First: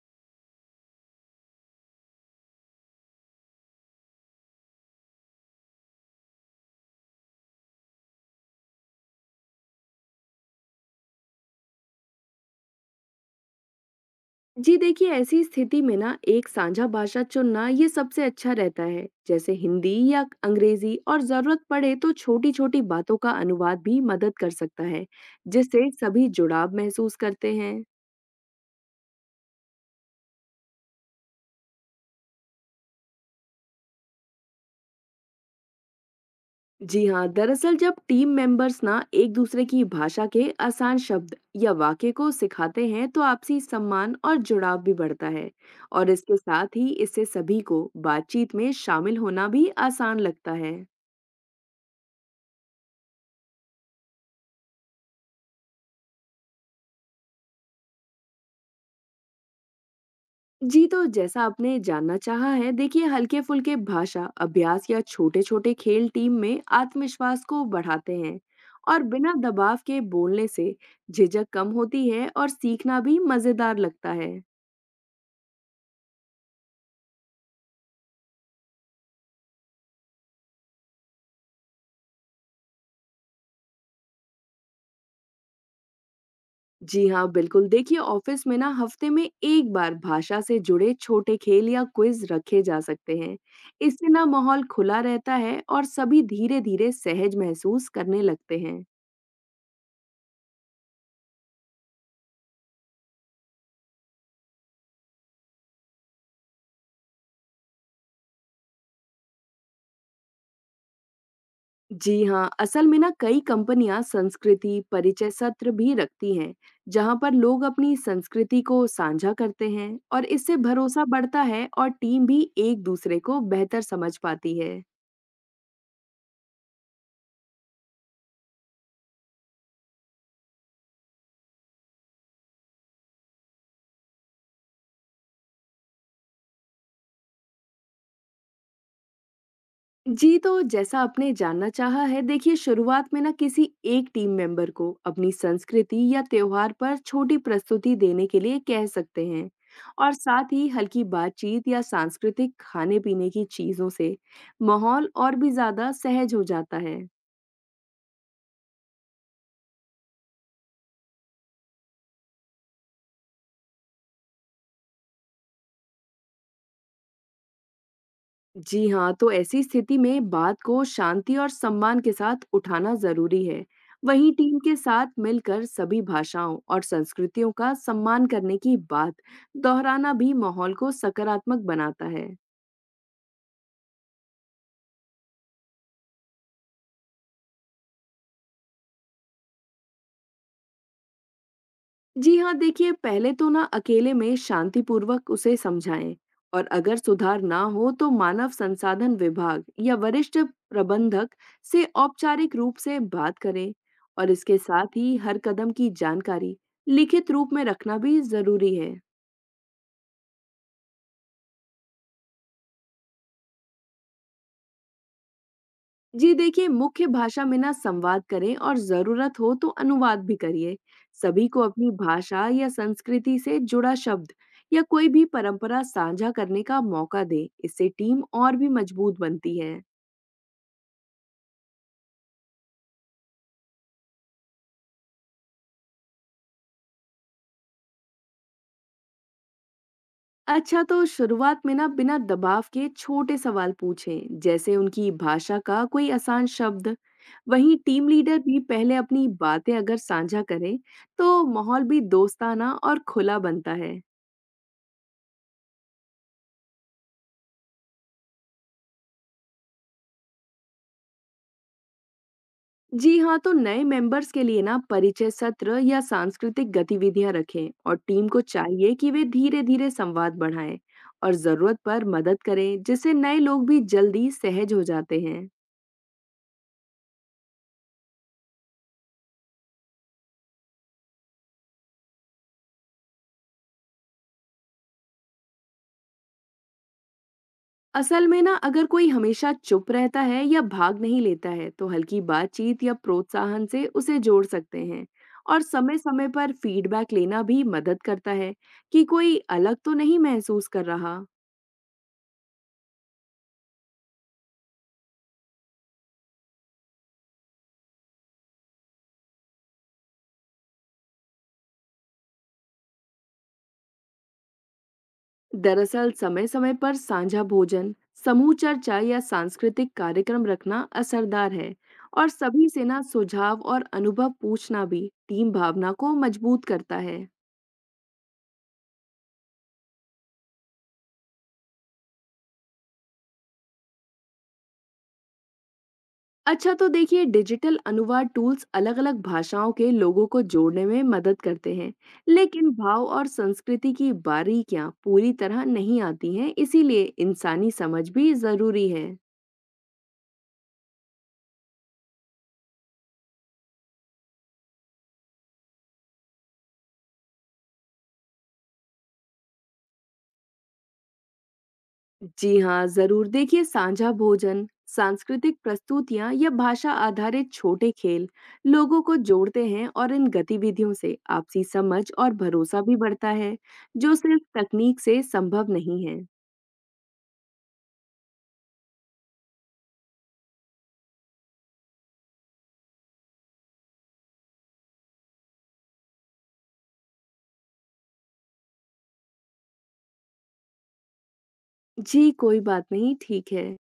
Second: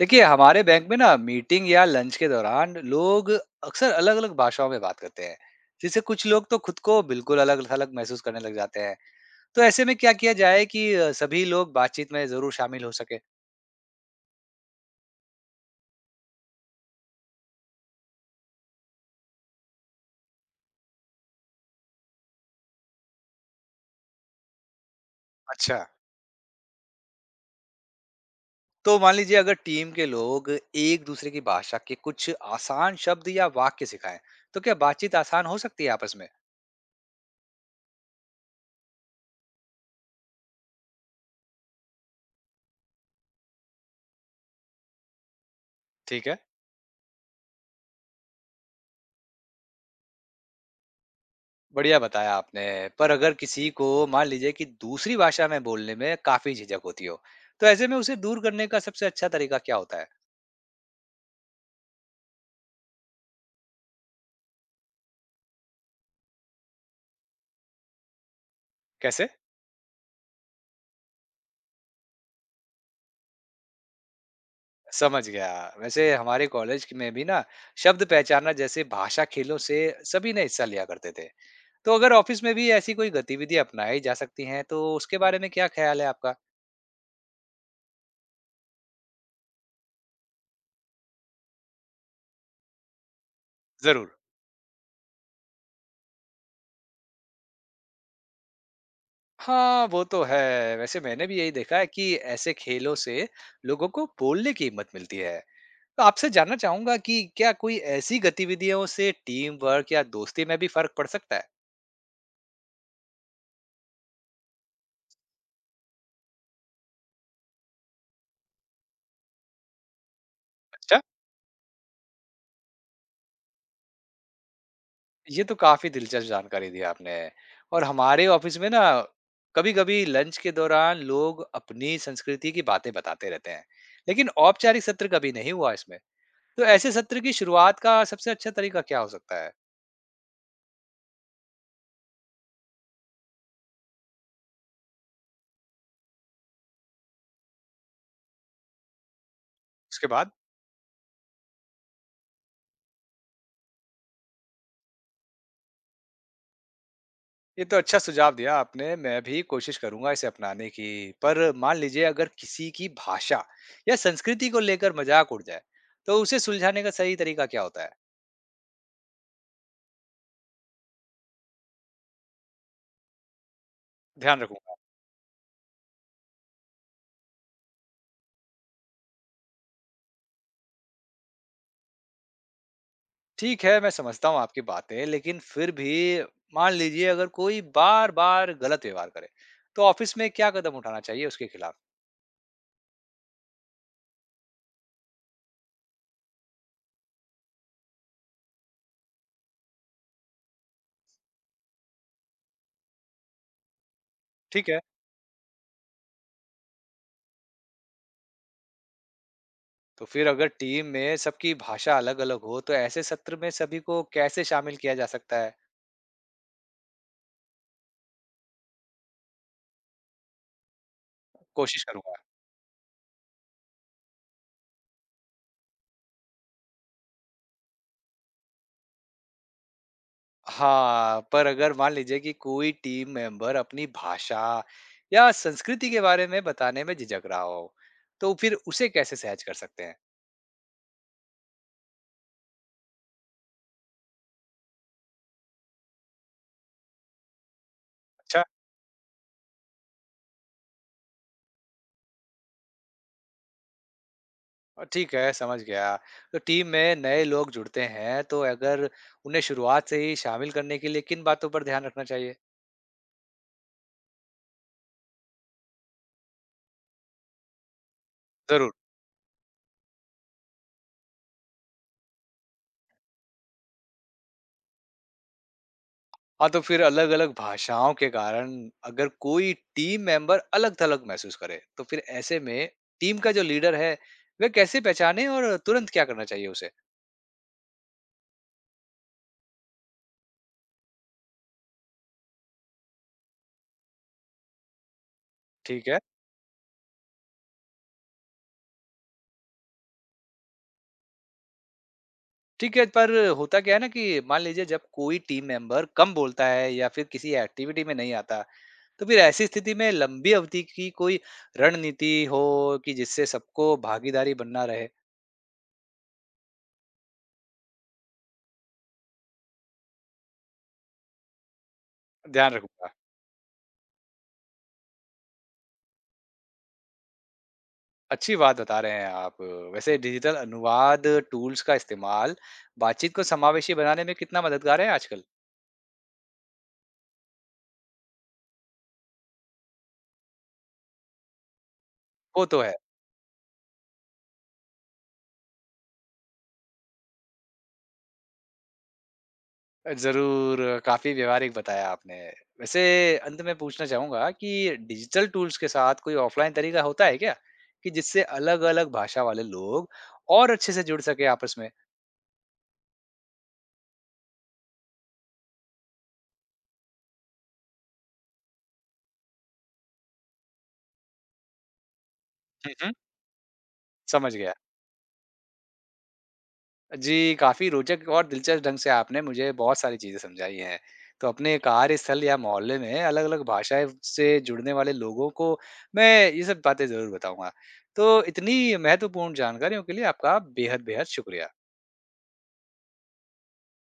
देखिए हमारे बैंक में ना मीटिंग या लंच के दौरान लोग अक्सर अलग अलग भाषाओं में बात करते हैं। जिससे कुछ लोग तो खुद को बिल्कुल अलग थलग महसूस करने लग जाते हैं। तो ऐसे में क्या किया जाए कि सभी लोग बातचीत में जरूर शामिल हो सके। जी देखिए ऐसी स्थिति में ना एक साझा भाषा चुनना ये सबसे अच्छा रहता है। जैसे हिंदी या अंग्रेजी और जरूरत पड़े तो छोटी छोटी बातों का अनुवाद भी मदद कर सकता है, अच्छा, जिससे सभी जुड़ाव महसूस करते हैं। तो मान लीजिए अगर टीम के लोग एक दूसरे की भाषा के कुछ आसान शब्द या वाक्य सिखाएं, तो क्या बातचीत आसान हो सकती है आपस में? जी हाँ, दरअसल जब टीम मेंबर्स ना एक दूसरे की भाषा के आसान शब्द या वाक्य को सिखाते हैं तो आपसी सम्मान और जुड़ाव भी बढ़ता है। और ठीक है, इसके साथ ही इससे सभी को बातचीत में शामिल होना भी आसान लगता है। बढ़िया बताया आपने। पर अगर किसी को मान लीजिए कि दूसरी भाषा में बोलने में काफ़ी झिझक होती हो, तो ऐसे में उसे दूर करने का सबसे अच्छा तरीका क्या होता है? जी, तो जैसा आपने जानना चाहा है, देखिए हल्के-फुल्के भाषा अभ्यास या छोटे-छोटे खेल टीम में आत्मविश्वास को बढ़ाते हैं। और कैसे? बिना दबाव के बोलने से झिझक कम होती है और सीखना भी मज़ेदार लगता है। समझ गया। वैसे हमारे कॉलेज क में भी ना शब्द पहचानना जैसे भाषा खेलों से सभी ने हिस्सा लिया करते थे। तो अगर ऑफ़िस में भी ऐसी कोई गतिविधि अपनाई जा सकती हैं, तो उसके बारे में क्या ख़्याल है आपका? जी हाँ, बिल्कुल। देखिए ऑफिस में ना हफ्ते में एक बार भाषा से जुड़े छोटे खेल या क्विज रखे जा सकते हैं। इससे ज़रूर। ना माहौल खुला रहता है और सभी धीरे-धीरे सहज महसूस करने लगते हैं। हाँ, वो तो है। वैसे मैंने भी यही देखा है कि ऐसे खेलों से लोगों को बोलने की हिम्मत मिलती है। तो आपसे जानना चाहूंगा कि क्या कोई ऐसी गतिविधियों से टीम वर्क या दोस्ती में भी फर्क पड़ सकता है? जी हाँ, असल में ना कई कंपनियां संस्कृति परिचय सत्र भी रखती हैं, जहां पर लोग अपनी संस्कृति को साझा करते हैं और इससे अच्छा, भरोसा बढ़ता है और टीम भी एक दूसरे को बेहतर समझ पाती है। ये तो काफी दिलचस्प जानकारी दी आपने। और हमारे ऑफिस में ना कभी कभी लंच के दौरान लोग अपनी संस्कृति की बातें बताते रहते हैं, लेकिन औपचारिक सत्र कभी नहीं हुआ इसमें। तो ऐसे सत्र की शुरुआत का सबसे अच्छा तरीका क्या हो सकता है? जी, तो जैसा आपने जानना चाहा है, देखिए शुरुआत में ना किसी एक टीम मेंबर को अपनी संस्कृति या त्योहार पर छोटी प्रस्तुति देने के लिए कह सकते हैं। उसके और बाद? साथ ही हल्की बातचीत या सांस्कृतिक खाने-पीने की चीजों से माहौल और भी ज्यादा सहज हो जाता है। ये तो अच्छा सुझाव दिया आपने। मैं भी कोशिश करूँगा इसे अपनाने की। पर मान लीजिए अगर किसी की भाषा या संस्कृति को लेकर मज़ाक उड़ जाए, तो उसे सुलझाने का सही तरीका क्या होता है? जी हाँ, तो ऐसी स्थिति में बात को शांति और सम्मान के साथ उठाना जरूरी है। वहीं ध्यान टीम रखूँगा। के साथ मिलकर सभी भाषाओं और संस्कृतियों का सम्मान करने की बात दोहराना भी माहौल को सकारात्मक बनाता है। ठीक है, मैं समझता हूँ आपकी बातें, लेकिन फिर भी मान लीजिए अगर कोई बार-बार गलत व्यवहार करे, तो ऑफ़िस में क्या कदम उठाना चाहिए उसके खिलाफ? जी हाँ, देखिए पहले तो ना अकेले में शांतिपूर्वक उसे समझाएं और अगर सुधार ना हो तो मानव संसाधन विभाग या वरिष्ठ प्रबंधक से औपचारिक रूप से बात करें। और इसके ठीक है, साथ ही हर कदम की जानकारी लिखित रूप में रखना भी जरूरी है। तो फिर अगर टीम में सबकी भाषा अलग-अलग हो, तो ऐसे सत्र में सभी को कैसे शामिल किया जा सकता है? जी देखिए मुख्य भाषा में ना संवाद करें और जरूरत हो तो अनुवाद भी करिए। सभी को कोशिश अपनी करूँगा। भाषा या संस्कृति से जुड़ा शब्द या कोई भी परंपरा साझा करने का मौका दें, इससे टीम और भी मजबूत बनती है। हाँ, पर अगर मान लीजिए कि कोई टीम मेंबर अपनी भाषा या संस्कृति के बारे में बताने में झिझक रहा हो, तो फिर उसे कैसे सहज कर सकते हैं? अच्छा, तो शुरुआत में ना बिना दबाव के छोटे सवाल पूछें, जैसे उनकी भाषा का कोई आसान शब्द। वहीं टीम लीडर अच्छा। भी पहले अपनी बातें अगर साझा करें तो माहौल भी दोस्ताना और खुला बनता है। और ठीक है, समझ गया। तो टीम में नए लोग जुड़ते हैं, तो अगर उन्हें शुरुआत से ही शामिल करने के लिए किन बातों पर ध्यान रखना चाहिए? जी हाँ, तो नए मेंबर्स के लिए ना परिचय सत्र या सांस्कृतिक गतिविधियां रखें और टीम को जरूर। चाहिए कि वे धीरे धीरे संवाद बढ़ाएं। और जरूरत पर मदद करें, जिससे नए लोग भी जल्दी सहज हो जाते हैं। हाँ, तो फिर अलग-अलग भाषाओं के कारण अगर कोई टीम मेंबर अलग-थलग महसूस करे, तो फिर ऐसे में टीम का जो लीडर है, वह कैसे पहचाने और तुरंत क्या करना चाहिए उसे? असल में ना अगर कोई हमेशा चुप रहता है या भाग नहीं लेता है तो हल्की बातचीत या प्रोत्साहन से उसे जोड़ सकते हैं। और ठीक है। समय समय पर फीडबैक लेना भी मदद करता है कि कोई अलग तो नहीं महसूस कर रहा। ठीक है, पर होता क्या है ना कि मान लीजिए जब कोई टीम मेंबर कम बोलता है या फिर किसी एक्टिविटी में नहीं आता, तो फिर ऐसी स्थिति में लंबी अवधि की कोई रणनीति हो कि जिससे सबको भागीदारी बनना रहे? दरअसल समय समय पर साझा भोजन, समूह चर्चा या सांस्कृतिक कार्यक्रम रखना असरदार है। और ध्यान सभी से रखूँगा। ना सुझाव और अनुभव पूछना भी टीम भावना को मजबूत करता है। अच्छी बात बता रहे हैं आप। वैसे डिजिटल अनुवाद टूल्स का इस्तेमाल बातचीत को समावेशी बनाने में कितना मददगार है आजकल? अच्छा, तो देखिए डिजिटल अनुवाद टूल्स अलग अलग भाषाओं के लोगों को जोड़ने में मदद करते हैं, वो तो लेकिन है। भाव और संस्कृति की बारीकियां पूरी तरह नहीं आती हैं, इसीलिए इंसानी समझ भी जरूरी है। ज़रूर, काफ़ी व्यवहारिक बताया आपने। वैसे अंत में पूछना चाहूँगा कि डिजिटल टूल्स के साथ कोई ऑफ़लाइन तरीका होता है क्या? कि जिससे अलग-अलग भाषा वाले लोग और अच्छे से जुड़ सकें आपस में? जी हाँ, जरूर। देखिए साझा भोजन, सांस्कृतिक प्रस्तुतियाँ या भाषा आधारित छोटे खेल लोगों को जोड़ते हैं और इन गतिविधियों से आपसी समझ और हुँ, भरोसा हुँ। भी बढ़ता है, जो समझ सिर्फ गया। तकनीक से संभव नहीं है। जी, काफ़ी रोचक और दिलचस्प ढंग से आपने मुझे बहुत सारी चीज़ें समझाई हैं। तो अपने कार्यस्थल या मोहल्ले में अलग-अलग भाषाएँ से जुड़ने वाले लोगों को मैं ये सब बातें ज़रूर बताऊँगा। तो इतनी महत्वपूर्ण जानकारियों के लिए आपका बेहद-बेहद शुक्रिया। जी, कोई बात नहीं, ठीक है।